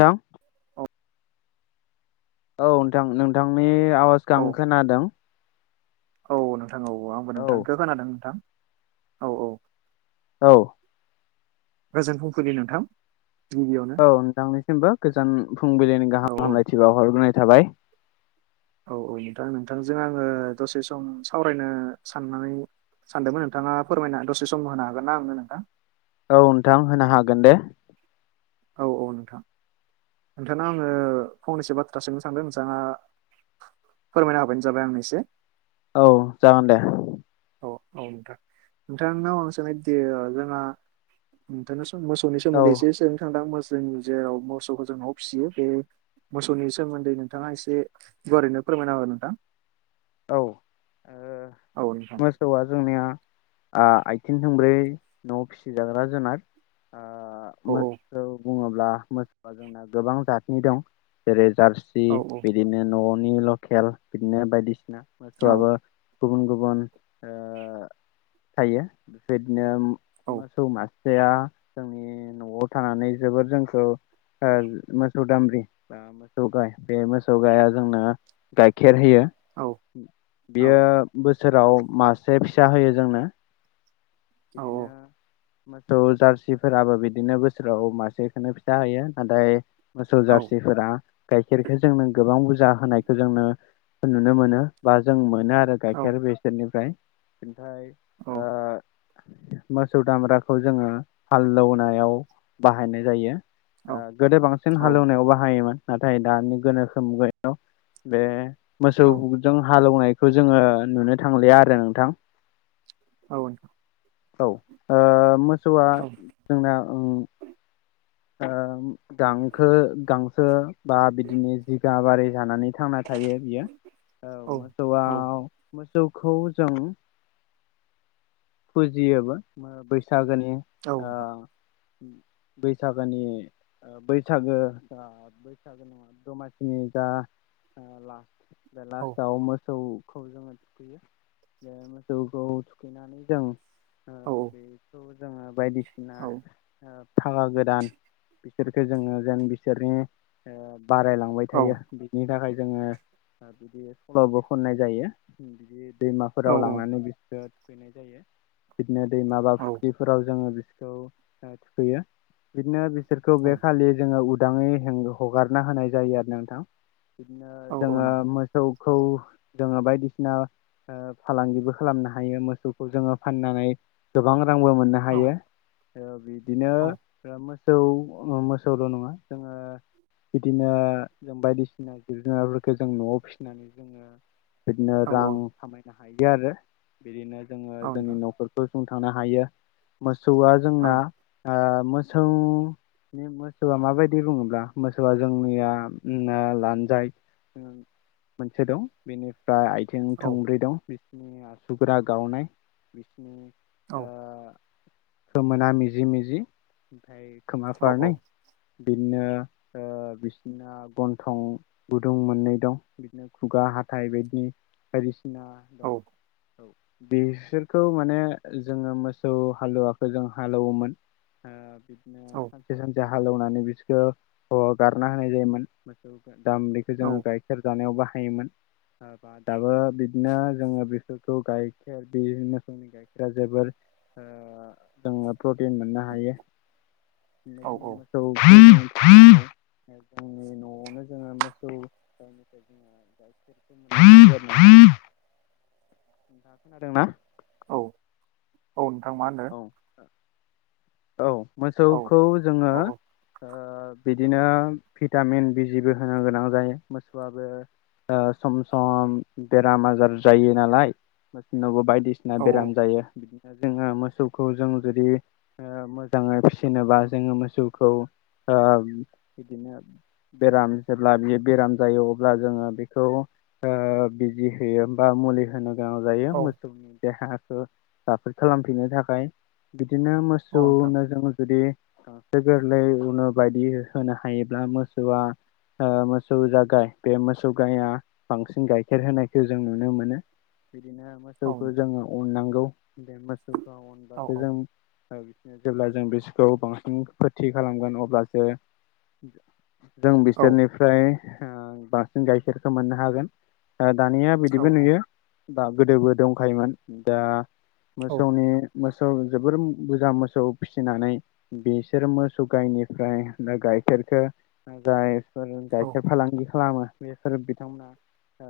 नोंथां औ औ नोंथां नोंथांनि आवाजखौ औ आं खोनादों। औ नोंथां औ आंबो नोंथांखौ खोनादों नोंथां औ औ औ गोजोन फुं फुलि नोंथां। गिबियावनो औ नोंथांनिसिमबो गोजान फुंबिलिनि औ गाहाम औ हामलायथि बाव हरग्रोनाय थाबाय। औ नोंथां नोंथांजों आङो दसे सम सावरायनो साननानै सानदोंमोन नोंथाङा फोरमायना दसे सम होनो हागोन ना आंनो नोंथां। औ नोंथां होनो हागोन दे। औ औ नोंथां नोंथांनाव आङो फंनैसो बाथ्रा सोंनो सानदों नोंथाङा फोरमायना होबानो जाबाय आंनो एसे। औ जागोन दे। औ औ नोंथां नोंथांनाव आ सानो नागिरदोंमोन ओ जोंना नोंथां मोसौनि औ सोमोन्दै एसे सोंनो सान्दों आं जों जेराव मोसौखौ जों न'आव फिसियो बे मोसौनि सोमोन्दै नोंथाङा एसे गुवारैनो फोरमायना हो नोंथां। औ औ नोंथां मोसौआ जोंनिया ओ आथिं थोंब्रै न'आव फिसिजाग्रा जुनार। औ ओ मोसौ बुङोब्ला मोसौआ जोंना गोबां जातनि दं जेरै जारसि औ बिदिनो न'नि लकेल बिदिनो बायदिसिना औ मोसौआबो गुबुन गुबुन ओ थायो बेफोरबायदिनो औ मोसौ मासे या जोंनि न'आव थानानै जोबोर जोंखौ ओ मोसौ दामब्रि बा मोसौ गाय बे मोसौ गायआ जोंना गायखे र होयो। औ औ बियो बोसोराव मासे फिसा होयो जोंनो औ बिदिनो मोसौ जारसिफोराबो बिदिनो बोसोराव मासेखौनो फिसा होयो नाथाय मोसौ औ जारसिफोरा गायखेरखौ जोंनो गोबां बुरजा होनायखौ जोंनो नुनो मोनो बा जों मोनो आरो औ गाइखेर बिसोरनिफ्राय ओमफ्राय औ ओ मोसौ दामब्राखौ जोङो हालौनायाव बाहायनाय जायो। औ ओ गोदो बांसिन औ हालेवनायाव बाहायोमोन। नाथाय दानि गोनोखो मुगायाव बे औ मोसौजों हालौवनाय खौ जोङो नुनो थांलिया आरो नोंथां। औ औ ओ मोसौआ औ जोंना ओम ओम गांखो गांसो बा बिदिनो जिगाबआरि जानानै थांना थायो बियो। औ मोसौ आव मोसौखौ जों फुजियोबो बैसागोनि औ नोंथां बै सागोनि ओ बैसागो बैसागो नङा दमासिनि जा ला लास्टआव मोसौ खौ जोङो थुखैयो बे मोसौखौ थुखैनानै जों ओ औ नोंथां औ बेखौ जोङो बायदिसिना ओ फागा गोदान बिसोरखौ जोङो जेन बिसोरनि ओ बारायलांबाय थायो बिनि थाखाय जोङो ओ बिदि सलबो खननाय जायो बिदि दैमाफोराव लांनानै बिसोरखो थुखैनाय जायो बिदिनो दैमा बा फुख्रिफोराव जोङो बि थुखैयो बिदिनो बिसोरखौ बे खालि जोङो उदाङै हें हगारना होनाय जायो आरो नोंथां बिदिनो औ औ जोङो मोसौ खौ जोङो बायदिसिना फालांगिबो खालामनो हायो मोसौखौ जोङो फाननानै गोबां रांबो मोननो हायो बिदिनो औ मोसौ मोसौल' नङा जोङो बिदिनो जों बायदिसिना जिब जुनारफोरखौ जों न'आव फिसिनानै जोङो बिदिनो रां खामायनो हायो आरो बिदिनो जोङो जोंनि न'फोरखौ सुंथांनो हायो मोसौआ जोंना ओ मोसौ बे मोसौआ माबायदि बुङोब्ला मोसौआ जोंनिया लानजाय ओ मोनसे दं बेनि ओमफ्राय आथिं थोंब्रै दं बिसिनि आसुगुरा गावनाय बिसिनि औ ओ खोमोना मिजि मिजि ओमफ्राय खोमाफारनै बिदिनो ओ बिसिना गन्थं गुदुं मोननै दं बिदिनो खुगा हाथाय बायदि बायदिसिना दं बिसोरखौ माने जोङो मोसौ हालुवाखौ जों हाल एवोमोन ओ बिदिनो सानसे सानसे हाल एवनानै बिसोरखौ हगारना होनाय जायोमोन मोसौ दामब्रिखौ जोङो गाइखेर जानायाव बाहायोमोन दाबो बिदिनो जोङो बेसोरखौ गाइखेर बि मोसौनि गाइखेरा जोबोर ओ जोङो प्रटिन मोननो हायो बिदिनो जोङो मोसौ जोंनि न'आवनो जोङो ओ मोसौ गायनिफ्राय जोङो गायखेरखौ मोननाय नोंथां आ खोनादोंना औ नोंथां मा होनदों औ मोसौखौ जोङो औ ओ बिदिनो भिटामिन बिजिबो होनो गोनां जायो मोसौआबो ओ सम सम बेराम आजार जायो नालाय मोसौनावबो बायद बायदिसिना औ बेराम जायो बिदिनो जोङो मोस मोसौखौ जों जुदि मोजाङै फिसिनोबा जोङो मोसौखौ ओ बिदिनो बेराम जेब्ला बे बेराम जायो अब्ला जोङो बेखौ ओ बिजि होयो बा मुलि होनो गोनां जायो औ मोसौनि देहाखौ राफोद खालामफिननो थाखाय बिदिनो औ नोंथां मोसौनो जों जुदि गोरलैआवनो बायदि होनो हायोब्ला मोसौआ ओ मोसौ जा गाइ बे मोसौ गाइआ बांसिन गाइखेर होनायखौ जों नुनो मोनो बिदिनो औ मोसौखौ नोंथां जोङो अननांगौ बे मोसौखौ औ अनबासो जों ओ बिसिनो जेब्ला जों बिसोरखौ बांसिन फोथि खालामगोन अब्लासो जों औ बोसोरनिफ्राय ओ बांसिन गाइखेरखौ मोननो हागोन ओ दानिया औ बिदिबो औ नुयो दा गोदोबो दंखायोमोन दा मोसौनि मोसौ जोबोर बुरजा मोसौ फिसिनानै बिसोर मोसौ गावनिफ्राय दा गाइ गाइखेरखौ जायफोर गाइखेर फालांगि खालामो बेसोर बिथांमोना ओ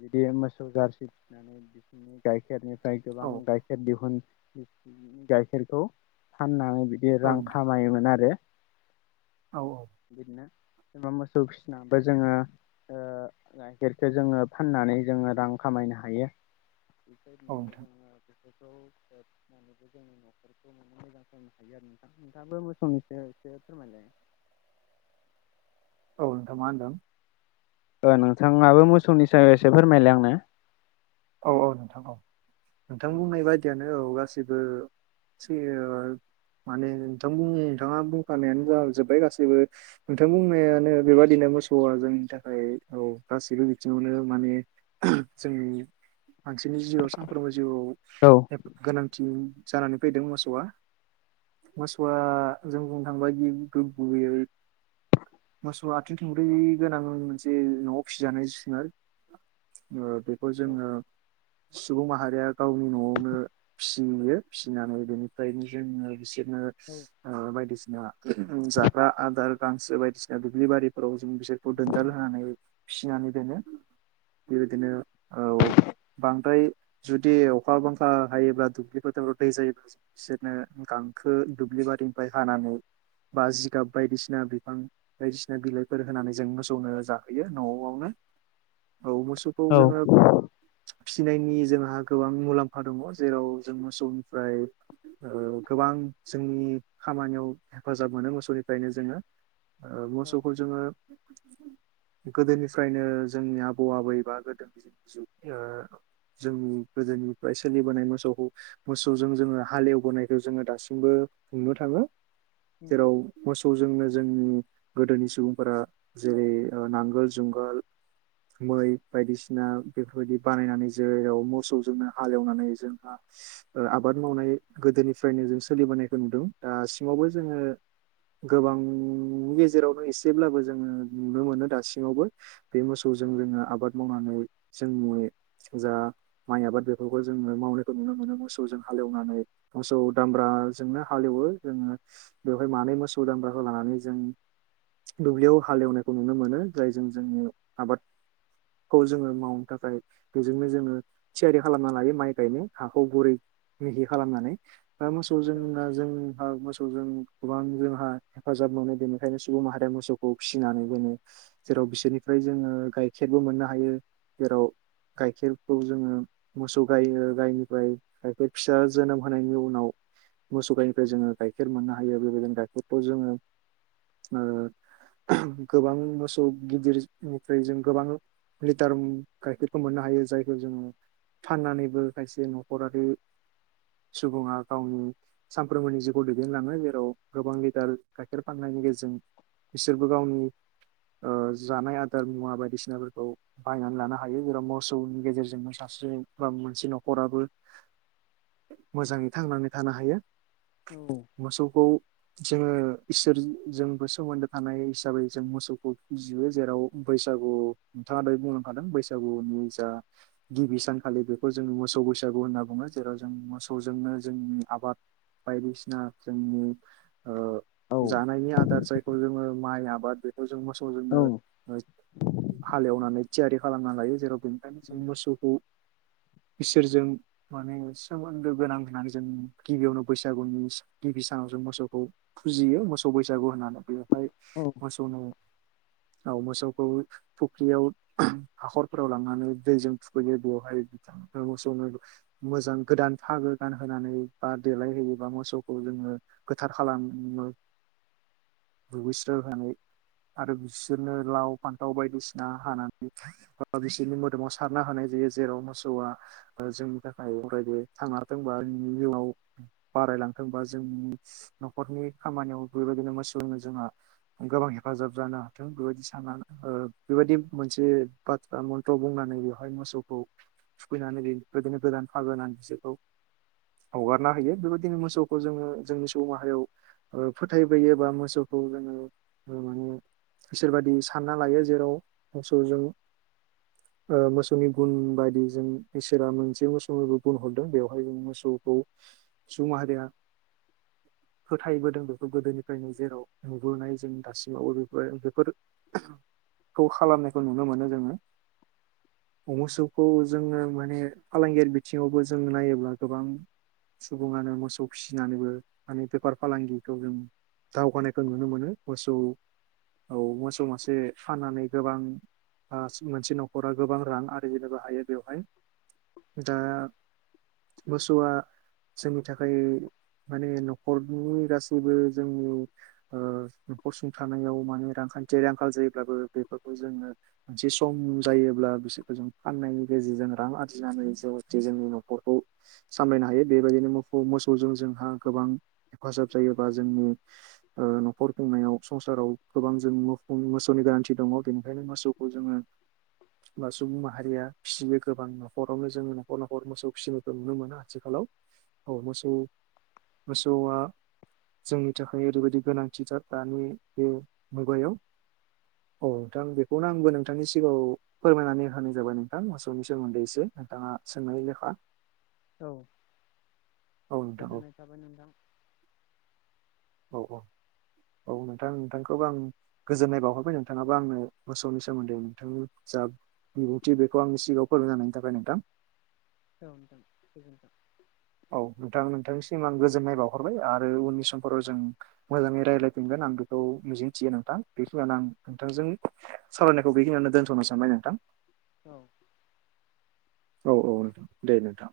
बिदि मोसौ जारसि फिनानै बिसिनि गाइखेरनिफ्राय फाय गोबां गाइखेर दिहुन गाइखेरखौ फाननानै बिदि रां नोंथां खामायोमोन आरो औ औ बिदिनो जेनेबा मोसौ फिसिनाबो जोङो ओ गाइखेरखौ जोङो फाननानै जोङो रां खमायनो हायो औ नोंथां जोंनि न'खरखौ मोजां खालामनो हायो आरो नोंथां नोंथाङाबो मोसौनिसो एसे फोरमायलाय [inaudible] औ नोंथां मा होनदों ओ नोंथाङाबो मोसौनि सायाव एसे फोरमायलाय आंनो? औ औ नोंथां औ नोंथां बुंनाय बायदियानो औ गाससिबो [unintelligible] माने नोंथां नोंथाङा बुंखानायानो जाजोब्बाय गासैबो नोंथां बुंनायानो बेबादिनो मोसौ जोंनि थाखाय औ गासैबो बिथिङावनो माने जोंनि मानसिनि जिउआव सानफ्रोमबो औ जिउआव गोनांथि जानानै फैदों मोसौआ। मोसौआ जों बुंनो थांङोब्ला गिबियै मोसौ मोसौ आ आथिं थोंब्रै गोनां मोनसे न'आव फिजानाय जुनार ओ बेखौ जोङो सुबुं माहारिया गावनि नआवनो फियो फिसिनानै बेनिफ्रायनो जोङो बिसोरनो ओ बायदिसिना ओ जाग्रा आदार गांसो बायदिसिना दुब्लि बारिफोराव जों बिसोरखौ दोनदार होनानै फिनानै दोनो बेबायदिनो औ बांद्राय जुदि अखा बांखा हायोब्ला दुब्लिफोरावाव दै जायोब्ला बिसोरनो गा हांखो दुब्लि बारिनिफ्राय हानानै बा जिगाब बायदिसिना बिफां बायदिसिना बिलाइफोर होनानै जों मोसौनो जाहोयो नआवनो [inaudible] औ मोसौखौ जोङो फिनायनि जोंहा गोबां मुलाम्फा दङ जेराव जों मोसौनिफ्राय ओ गोबां जोंनि खामानियाव हेफाजाब मोनो मोसौनिफ्रायनो जोङो। ओ मोसौखौ जोङो गोदोनिफ्रायनो जोंनि आबौ आबैबा गोदो बि जुफि ओ [unintelligible] जोंनि गोदोनिफ्राय सोलिबोनाय मोसौखौ मोसौजों जोङो हालेवबोनायखौ जोङो दासिमबो नुनो थाङी जेराव मोसौ खौ जोंनो जोंनि गोदोनि सुबुंफोरा जेरै नांगोल जुंगाल मै बायदिसिना बेफोरबायदि बानायनानै जेराव मोसौजोंनो हालेवनानै जोंहा ओ आबाद मावनाय गोदोनिफ्रायनो जों सोलिबोनायखौ नुदों दासिमावबो जोङो गोबां गेजेरावनो एसेब्लाबो जोङो नुनो मोनो दासिमावबो बे मोसौजों जोङो आबाद मावनानै जोंनि जा माइ आबाद बेफोरखौ जोङो मावनायखौ नुनो मोनो मोसौजों हालेवनानै मोसौ दामब्राजोंनो हालेवो जोङो बेवहाय मानै मोसौ दामब्राखौ लानानै जों दुब्लियाव हालेवनायखौ नुनो मोनो जाय जों जोंनि आबादखौ जोङो मावनो थाखाय बेजोंनो जोङो थियारि खालामना लायो माइ गायनाय हाखौ गुरै मिहि खालामनानै मोसौ जोंना जों मोसौ जों गोबां जोंहा हेफाजाब मोनो बेनिखायनो सुबुं माहारिया मोसौखौ फिसिनानै बोनो जेराव बिसोरनिफ्राय जोङो गाइखेरबो मोननो हायो जेराव गाइखेरखौ जोङो मोसौ गायो गायनिफ्राय गायखेर फिसा जोनोम होनायनि उनाव मोसौ गनिफ्राय जोङो गाइखेर मोननो हायो बेबायदिनो गाइखेरखौ जोङो ओ गोबां मोसौ गिदिरनिफ्राय जों गोबां दार गाइखेरखौ मोननो हायो जायखौ जोङो फाननानैबो खायसे नखरारि सुबुङा गावनि सानफ्रोमबोनि जिउखौ दैदेनलाङो जेराव गोबां लिडार गाइखेर फाननाय नि गेजेरजों बिसोरबो गावनि ओ जानाय आदार मुवा बायदिसिनाफोरखौ बाहायनानै लानो हायो जाव मोसौनि गेजेरजोंनो सासे मोनसे नखराबो मोजाङै थांनानै थानो हायो मोसौखौ जोङो इसोर जोंबो सोमोन्दो थानाय हिसाबै जों मोसौखौ फियो जेराव बै सागु बिथाङा दै बुंलांखादों बैसागुनि जा गिबि सानखालि बेखौ जों मोसौ बैसागु होनना बुङो जेरै जों मोसौजोंनो जोंनि आबाद बायदिसिना जोंनि औ ओ जानायनि आदार जायखौ जोङो माइ आबाद जों मोसौ औ जोङो हालेवनानै थियारि खालामना लायो जेराव बेनि आनो जों मोसौखौ [inaudible] इसोरजों माने सोमोन्दो गोनां होननानै जों गिबियावनो बैसागुनि गिबि सानाव मोसौखौ फुजियो मोसौ बैसागु होननानै बियो ओ औ मोसौनाव औ मोसौखौ फुख्रियाव हाखरफोराव लांनानै दैजों थुखैयो बेवहाय ओ मोसौनो मोजां गोदान फागो गानहोनानै बा देलायहोयोबा मोसौखौ जोङो गोथार खालामो [unintelligible] दुगैस्राय होनानै आरो बिसोरनो लाव फान्थाव बायदि बायदिसिना हानानै बा बिसोरनि मोदोमाव सारना होनाय जायो जेराव मोसौआ अ जोंनि थाखा थाखाय अरायबो थांना थाथों बानि जिउआव बारायलांथों बा जोंनि न'खरनि खामानियाव बेबायदिनो मोसौनो जोंहा गोबां हेफाजाब जानो हाथों बेबायदि साननानै ओ बेबायदि मोनसे बाथ्रा मन्थ्र बुंनानै बेवहाय मोसौखौ थुखैनानै बेबादिनो गोदान हागोनानै बिसोरखौ हगारना होयो बेबायदिनो मोसौखौ जोङो जोंनि सुबुं माहायाव फोथायबोयो बा मोसौखौ जोङो माने इसोरबादि सानना लायो जेराव मोसौजों [unintelligible] अ मोसौनि गुन बायदि जों इसोरा मोनसे मोसौनिबो गुन हरदों बेवहाय जों मोसौखौ सुबुं माहारिया [inaudible] फोथायबोदों बेखौ गोदोनिफ्रायनो जेराव नुुबुनाय जों दासिमावबो बेफोर बेफोर खौ खालामनायखौ नुनो मोनो जोङो अ मोसौखौ जोङो माने फालांगियारि बिथिङावबो जो नायोब्ला गोबां सुबुङानो मोसौ फिसिनानैबो माने बेफार फालांगिखौ जों दावगानायखौ नुनो मोनो मोसौ औ मोसौ मासे खानानै गोबां आ मोनसे न'खरा गोबां रां आरिजिनोबो हायो बेवहाय दा मोसौआ जोंनि थाखाय माने न'खरनि गासैबो जोंनि अ न'खर सुंथानायाव माने रां खान्थियारि आंखाल जायोब्लाबो बेफोरखौ जोङो मोनसे सम जायोब्ला बिसोरखौ जों फाननायनि गेजेरजों रां आरजिनानै जे जोंनि न'खरखौ सामलायनो हायो बेबायदिनो मोसौ मोसौजों जोंहा गोबां हेफाजाब जायोबा जोंनि अ न'खर खुंनायाव संसाराव गोबां जों मोसौनि गोनांथि दङ बेनिखायनो मोसौखौ जोङो बा सुबुं माहारिया फिसियो गोबां न'खरावनो जोङो न'खर न'खर मोसौ फिसिनायखौ नुनो मोनो आथिखालाव औ मोसौ मोसौआ जोंनि थाखाय ओरैबायदि गोनांथिथार दानि बे मुगायाव [inaudible] औ नोंथां बेखौनो आंबो नोंथांनि सिगाङाव फोरमायनानै होनाय जाबाय नोंथां मोसौनि सोमोन्दै एसे नोंथाङा सोंनाय लेखा औ औ नोंथां औ गोजोननाय थाबाय नोंथां औ औ औ नोंथां नोंथांखौबो आं गोजोननाय बावहरबाय नोंथाङाबो आंनो मोसौनि सोमोन्दै नोंथांनि जा बिबुंथि बेखौ आंनि सिगाङाव फोरमायना होनायनि थाखाय नोंथां औ नोंथां गोजोनथों सिम आं गोजोननाय बावहरबाय आरो उननि सम फोराव जों मोजाङै रायजलायफिनगोन आं बेखौ मिजिंथियो नोंथां बेखिनिनो आं नोंथांजों सावरायनायखौ बेखिनियावनो दोनथ'नो सानबाय नोंथां औ औ औ नोंथां दे नोंथां।